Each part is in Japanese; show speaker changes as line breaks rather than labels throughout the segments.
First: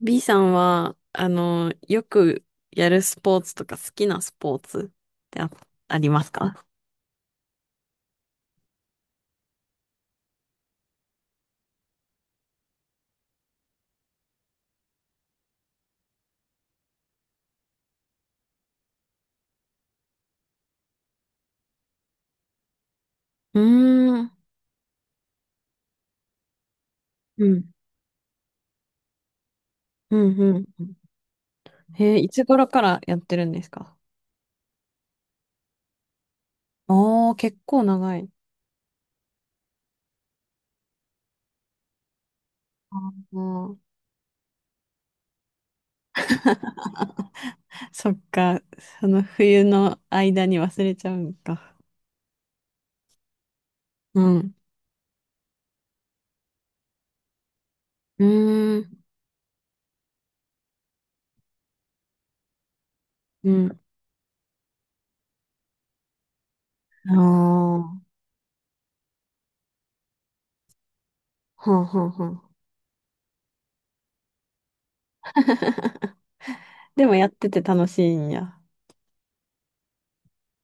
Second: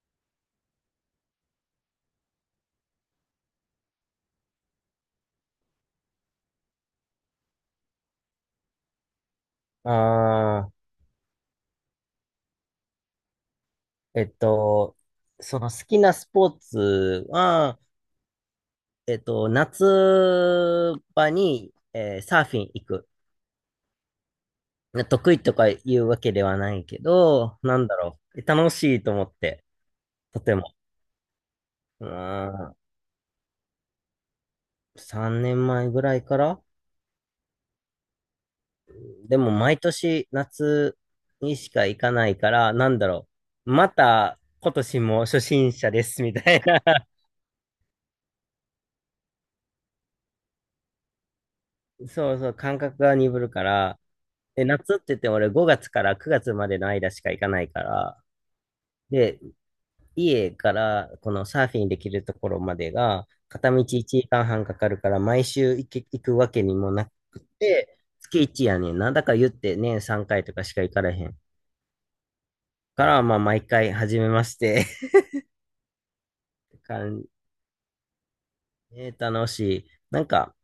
B さんは、よくやるスポーツとか好きなスポーツってありますか？
ああ、えっと、その好きなスポーツは、夏場に、サーフィン行く。
うーん。
ね得意とか言うわけではないけ
う
ど、
ん。
なんだろう。楽しいと思って、
うん、
と
う
て
ん。
も。
うん。
うー
へえ、いつ頃
ん、
からやってるんですか？
3年前ぐらいから
ああー、結構長い。
でも毎年夏にしか行かないから、な
あ
んだろう。
ー。
また今年も初心者です、みたいな。
そっか、その冬の間に忘れちゃうんか。
そうそう、感覚が鈍るから、
うん。
で、夏って言っても俺5月から9月までの間しか行かないから、
うーん。
で、家からこのサーフィンできるところまでが
う
片道
ん。
1時間半かかるから毎週行くわけにもな
あ
くて、
あ、
月1やねんな。だから言って年3回とかしか行かれへん。
はんはんはん。
から、まあ毎回初めまして
でも
感
やってて楽しいんや。
えー、楽しい。なんか、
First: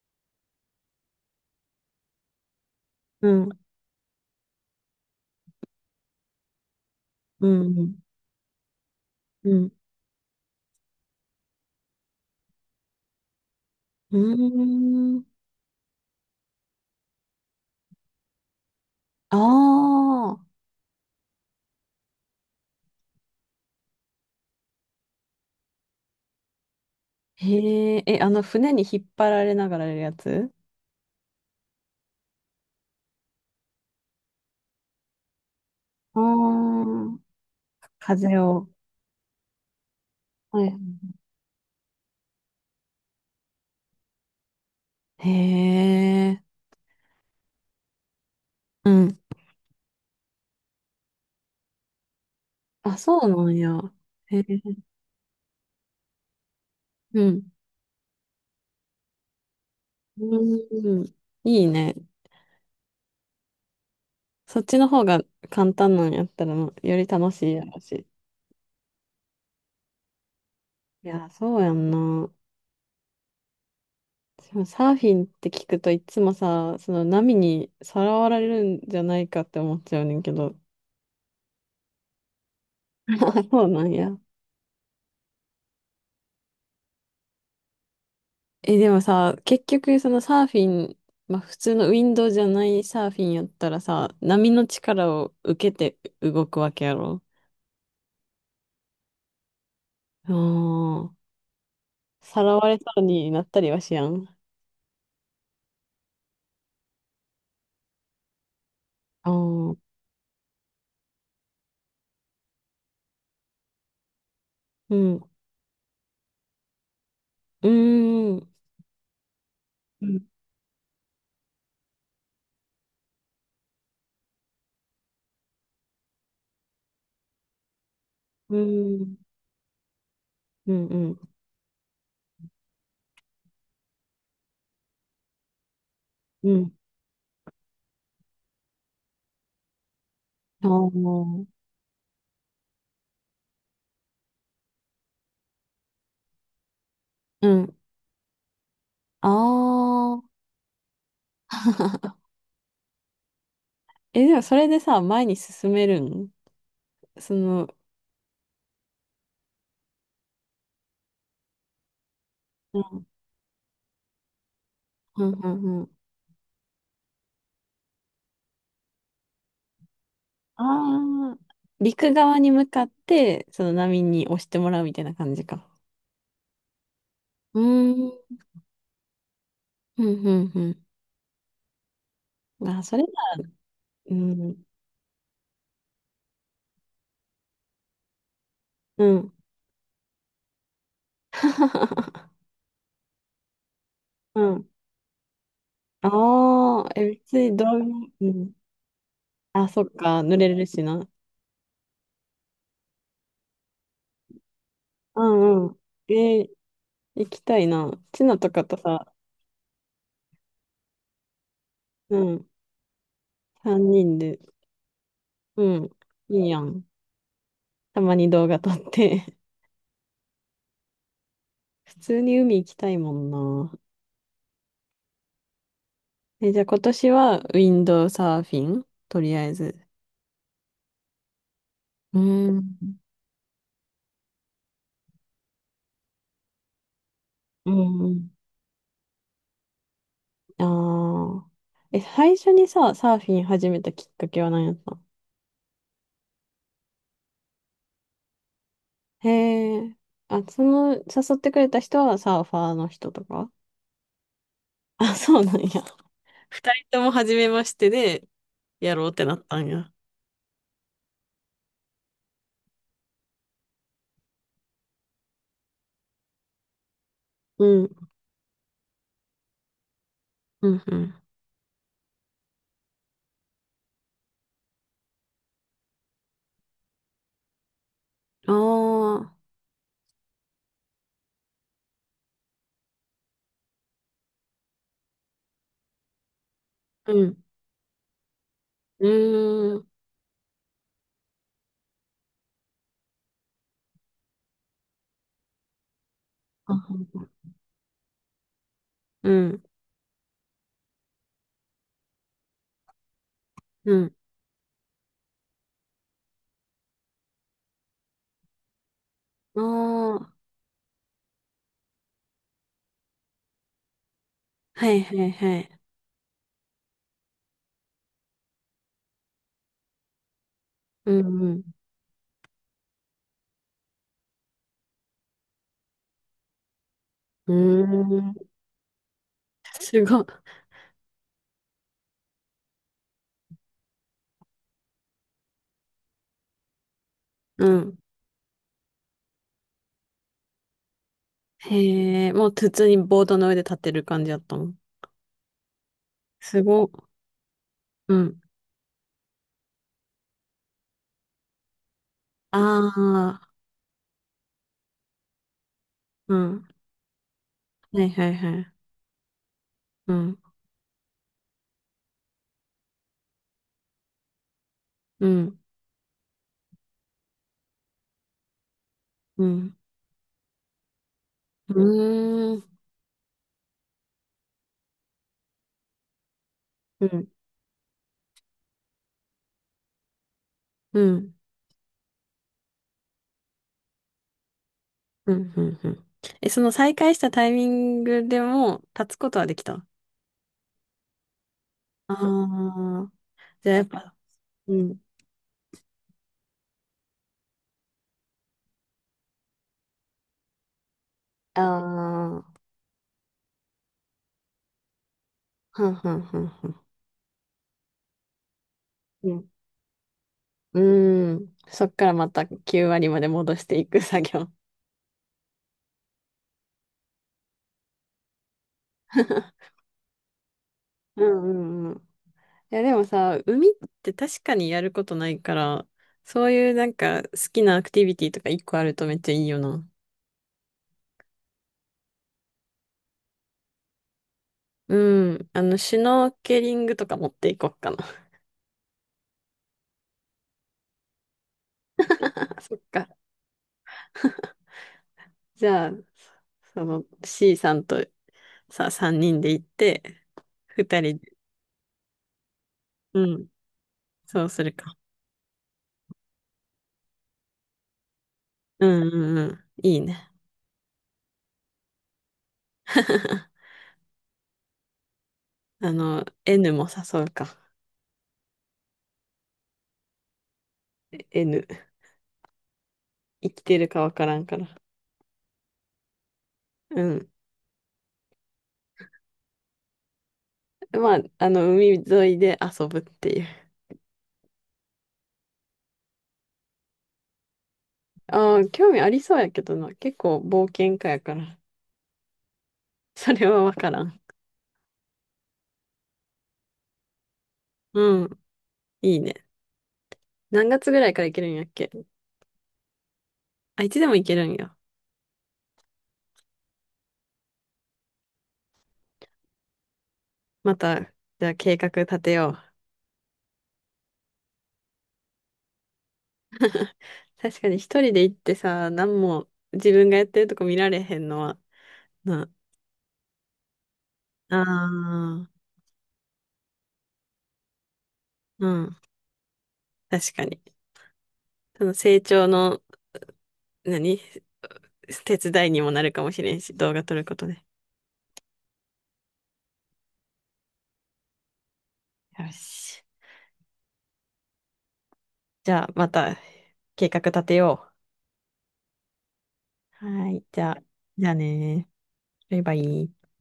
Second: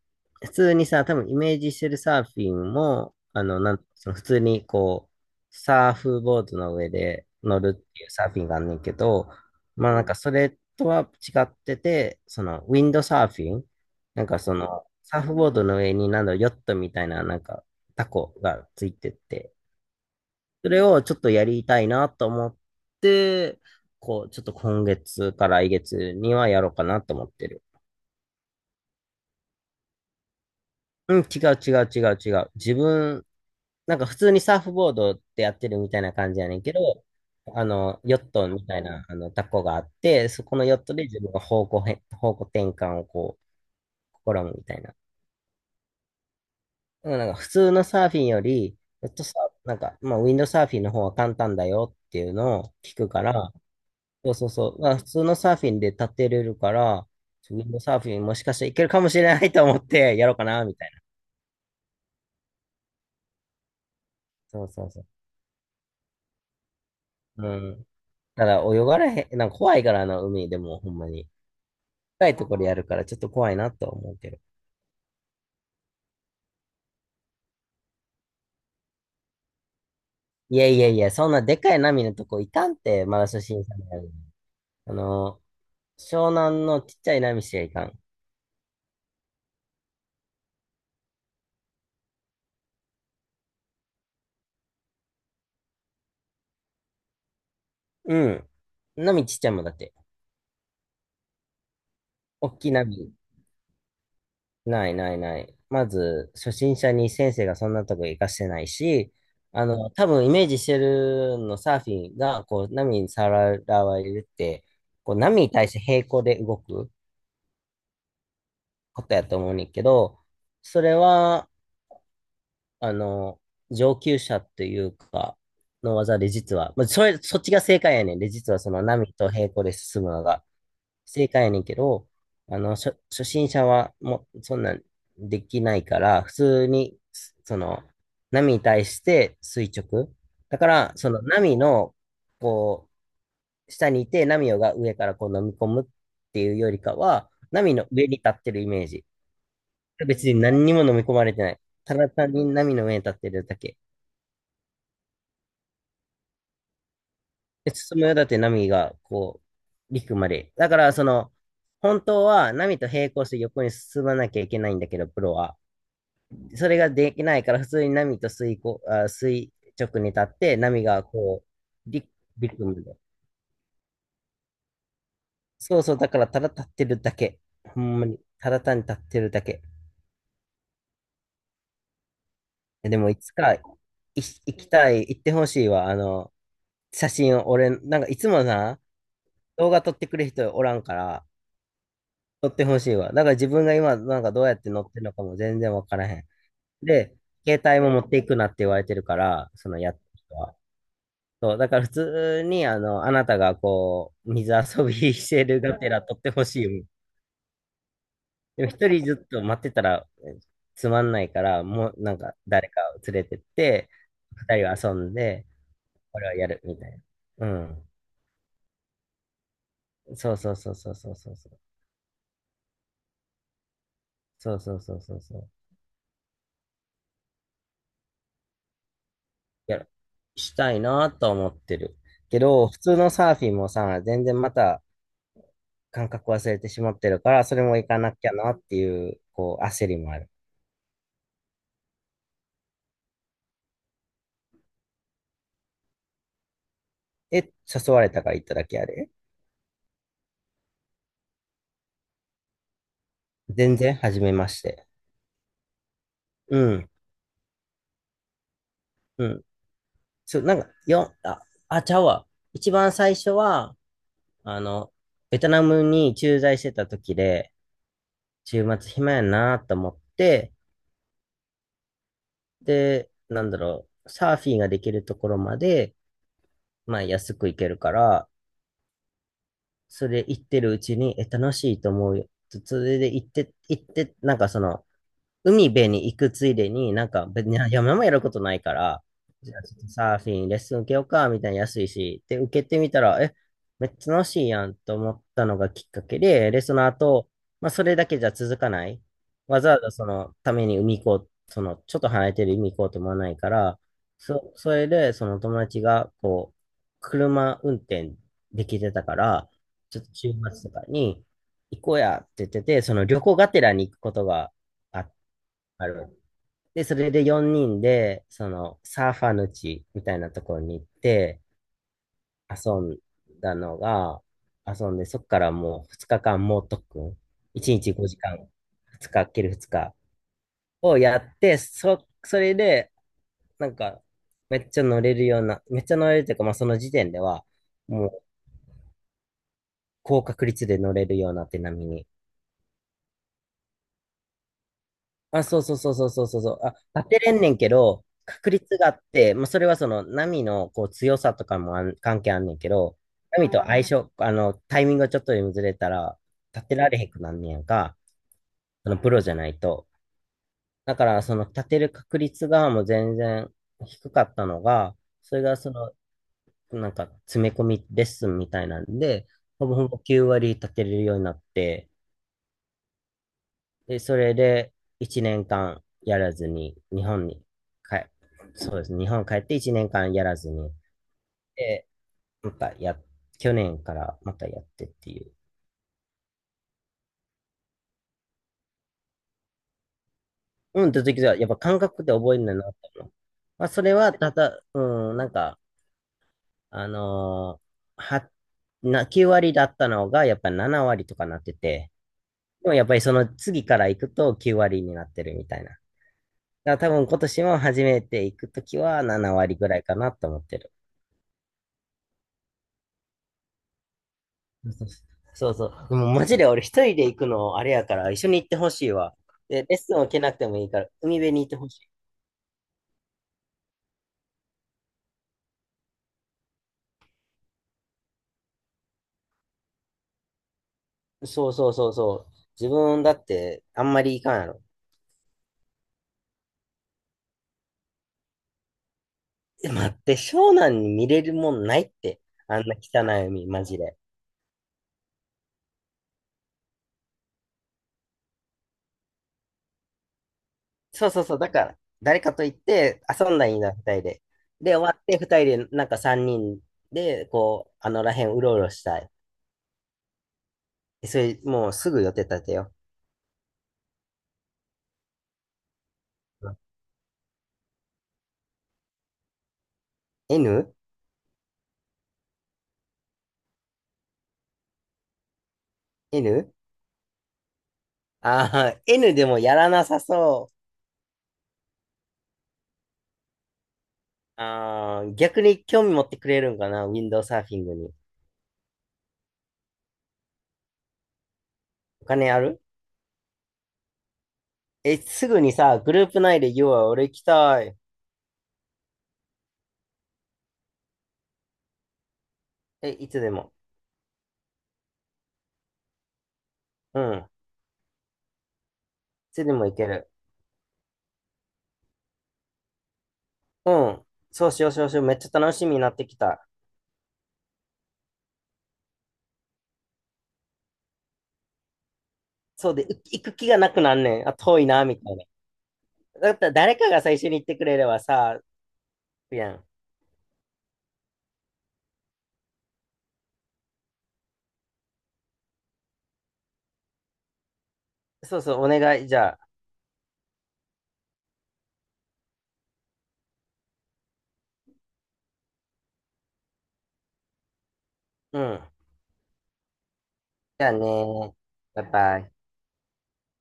普通にさ、多分イメージしてるサーフィンも、
うん、
その普通にこう、サーフボードの上で
う
乗る
ん、う
っ
ん。
ていうサーフィンがあんねんけど、
うん。
まあなんかそれとは違ってて、そのウィンドサーフィン、
う
なんかその
ー
サー
ん。
フボードの上になんだろう、ヨットみたいななんかタコがついてっ
あ
て、
あ、
それをちょっとやりたいなと思って、こう、ちょっと今月か来月にはやろうかなと思ってる。
へえ、え、あの船に引っ張られながらやるやつ？
うん、違う違う違う違う。自分、なんか普通にサーフボードってやってるみたいな
ああ
感じやねんけど、
ー、
あの、ヨッ
風
トみ
を。
たいな、あの、タコがあって、そこの
は
ヨッ
い。
トで自分が方向転換をこう、試むみたいな。
へえ、
でもなんか普通のサーフィンより、
う
ヨッ
ん。
トサーフなんか、まあ、ウィンドサーフィンの方が簡単だよっていうのを
あ、
聞く
そ
か
うな
ら、
んや。
そう
へえ、
そうそう、まあ、普通のサーフィンで立てれるから、
うん。
ウィンドサーフィンもしかしたらいけるかもしれないと思ってやろうかな、みたいな。
うん。いいね。そっ
そう
ち
そ
の
う
方
そ
が簡単なんやったら、より楽
う。
しい
う
やろ
ん。
し。
ただ泳がれへん、なんか怖いからな、海でもほんま
い
に。
や、そうやん
深
な。
いところやるからちょっと怖いなとは思うけど。
でもサーフィンって聞くといつもさ、その波にさらわれるんじゃないかって思っちゃうねんけど。
いやいやいや、そんなでかい波のとこ行かんって、ま だ初
あ、そ
心
う
者
な
に
ん
なる。
や。
あの、湘南のちっちゃい波しか行かん。
え、でもさ、結局そのサーフィン、まあ普通のウィンドウじゃないサーフィンやったらさ、波の力を受けて動くわけやろ。
うん。波ちっちゃいもんだって。
ああ、さ
大
らわ
きい
れそう
波。
になったりはしやん。
ないないない。まず、初心者に先生がそんなとこ行かせてないし、
ああ、
あ
うん、
の、多分イメージしてるのサーフィンが、こう、波にさらわれるって、こう、波に対して平行で動く。
うん、うん、
ことやと思うねんけ
う
ど、
ん、
それは、あの、上級者というか、の技で実は、まあ、そっちが正解やねんで、実
う
はその波
ん、
と平行で進むのが
うん、
正解やねんけど、あの、初心者はもうそんなんできないから、普
う
通
ん、
に、その、波に対して垂直。だ
あ
か
あ
ら、その
ー、
波の、こう、下にいて、波が上からこう飲み込むっていうよりかは、
う
波
ん、
の上に立ってるイメージ。
ああ、
別に何にも飲み込まれてない。ただ 単に波の上に立ってるだけ。
え、でもそれでさ、前に進めるん？その、
で、進むよだって波がこう、陸まで。だから、その、本当は波
う
と
ん
並行して横に進まなきゃいけないんだけど、プ
うん
ロ
う
は。
んうん。
それができないから、普通に波と垂こ、あ、垂直に立って、波が
ああ、
こう、陸、
陸側に
陸
向
ま
かっ
で。
て、その波に押してもらうみたいな感じか。
そうそう、だから、ただ立ってるだけ。
うー
ほんま
ん、
に、
うん、
ただ単に立ってるだけ。
うん、うん。あ、そ
で
れだ。
も、いつか、い
う
行
ん、
きたい、行ってほしいわ。あの、写真を、俺、なんかいつもな、
うん。
動画撮ってくれる人おらんから、撮ってほしいわ。だから自分が今、なんか
う
どうやっ
ん。
て乗ってるのかも全然わからへん。
ああ、え、
で、
別に
携
ど
帯
うい
も持っ
う、
てい
う
くなっ
ん。
て言われてるから、
あ、
その
そっ
やってる
か、
人
濡れ
は。
るしな。
そう、だから普通に、あの、あなたがこう、水遊び
う
してる
ん
が
う
てら
ん。
撮って
え
ほ
ー、
しいよ。
行きたいな。チナと
で
か
も
と
一人
さ、
ずっと待ってたらえつまんないから、もうな
う
んか
ん、
誰かを連れてって、
3人で、
二人は遊んで、
うん、
これは
い
や
いや
るみ
ん。
たいな。う
たまに動画撮って。
ん。そうそうそうそうそうそうそう。
普通に海行きたいもんな。
そうそうそうそうそう。
え、じゃあ今年はウィンドサーフィンとりあえず。
やるしたいなと思ってる。
う
け
ーん。
ど、普通のサーフィンもさ、全然また感覚忘れてしまってるから、それ
う
も行かなき
ん。
ゃなっていう、こう、焦りもある。
ああ。え、最初にさ、サーフィン始めたきっかけは何やったの？
え、誘われたから行っただけやで。
へえ。あ、その、誘ってくれた人はサーファーの人とか？
全然、初めまして。
あ、そうなんや。
う
二人
ん、
とも初めましてで、やろうっ
う
てなっ
ん。
たんや。
そう、なんか、よ、あ、あ、ちゃうわ。一番最初は、あの、ベトナムに駐在してた時で、
うん。
週末暇やなと思って、
うん、うん。
で、なんだろう、サーフィンができるところまで、まあ安く行けるから、
ああ。
それ行ってるうちに、楽しいと思うよ。それで行って、行って、なんかその、海辺に行くついでに、なん
う
か
ん。
別に山もやることないから、
う
じゃあち
ー
ょっ
ん。
とサーフィン、レッスン受けようか、みたいな安いし、で、受けてみたら、めっちゃ楽しいやんと思ったのがきっかけで、で、その
あ、
後、まあそれだけじゃ続かない。
う
わ
ん。
ざわざそのために海行こう、その、ちょっと離れてる海行こうと思わないから、
うん。
それで、その友達が、こう、車運転できてたから、
あ
ちょっと
あ。
週末とかに行こうやって言ってて、その旅行がてらに行くことが
はい、
あ、
はい、はい。
ある。で、それで4人で、そのサーファーの地みたいなところに行っ
う
て
んうん。
遊んだのが、遊んで、そこからもう2日間猛特訓。
う
1日5
ー
時間、
ん。
2日、ける2日
すごい。
をやって、それで、なんか、めっちゃ乗れるような、めっちゃ乗れるというか、まあその時点では、
うん。
もう高確率で乗れるようになって波に。
へえ、もう普通にボードの上で立ってる感じだったもん。
あ、そうそうそうそうそうそうそう。
すごっ。
あ、立てれんねんけど、
うん。
確率があって、まあ、それはその波のこう強さとかもあん関係あんねん
あ
けど、波
あ。
と相性、あの、タイミングがちょっとでもずれたら、
うん。
立てられへんくなんねやんか、
はいはいはい。
そのプロじゃないと。
うん。
だから、その立てる確率がもう全然低かったのが、
う
それが
ん。
その、なんか詰め込みレッスンみたいなんで、
う
ほぼ
ん。
ほぼ9割立てれるようになっ
う
て、
ーん。
で、それで1年間やらずに、日
う
本
ん。
に帰、そうですね。日本帰って1年間やらずに、
うん。
で、またや、去年からまたやってっていう。
うん。うん。うん。え、その再開したタイミングでも立つことはできた？
うん、と時は、やっぱ感覚で
ああ
覚えるんだなって思
ー、
う。まあ、
じゃあや
そ
っ
れは、
ぱ、
ただ、
うん。
うん、なんか、あのーは、な、9割だったのが、やっぱり7割とかなって
あ
て、
あ、
でもやっぱりその次から行くと9割になってるみたいな。だか
はんはんはんは
ら
ん。
多分今年も初めて行くときは7
うん。
割ぐらいかなと思ってる。
うーん。そっからまた9割まで戻していく作業。
そうそうそう。でもマジで俺一人で行くのあれやから、一緒に行ってほしいわ。で、レッスンを受けなくてもいいから、海
う
辺に行っ
んう
てほし
んうん。いや、でもさ、海って確かにやることないから、そういうなんか好きなアクティビティとか一個あるとめっちゃいいよな。
い。そうそうそうそう。自分だってあんまり行かんやろ。
うん。あの、シュノーケリングとか持っていこうかな。
待って、湘南に見れるもんないって。あん
そ
な
っ
汚
か。
い海、マジで。
じゃあ、その C さんとさ、3人で行って、2
そう
人
そう
で、
そう。だから、誰かと行って
う
遊んだら
ん、
いいな、二人で。
そうする
で、終
か。
わって二人で、なんか三人で、こう、あのらへんうろうろし
う
た
ん
い。
うんうん。いいね。
それ、もうすぐ予定立てよ
あの、
う。うん
N も誘うか。
N?N?
N。生きてるかわからんから。うん。
ああ、N でもやらなさそ
まあ、あの、海沿いで遊ぶっていう。
う。ああ、逆に興味持ってくれるんかな、ウィンドウサーフィングに。
ああ、興味ありそうやけどな。結構冒険家やから。
お金ある
それはわからん。
すぐにさ、グループ内で言おうよ、要は俺行きたい。
うん。いいね。何月ぐらいから行けるんやっけ？
え、いつでも。
あ、いつでも行けるんや。
うん。いつでも行ける。
また、じゃあ計画立てよう。
うん。そうしよう、そうしよう。めっちゃ楽しみになってきた。
確かに一人で行ってさ、何も自分がやってるとこ見られへんのは、な。
そうで、う行く気がなくなんねん。あ、
あ
遠いな、みたいな。
あ、
だったら誰かが最初に行ってくれればさ、
うん。
いいやん。
確かに。その成長の、何手伝いにもなるかもしれんし、動画撮ることで。
そうそう、お願い。じゃあ、
よし。じゃあ、また計画立てよ
うん。
う。はい。じ
じゃ
ゃ
あ
あ、じゃあ
ねバイ
ね
バイ。
ー。バイバイ。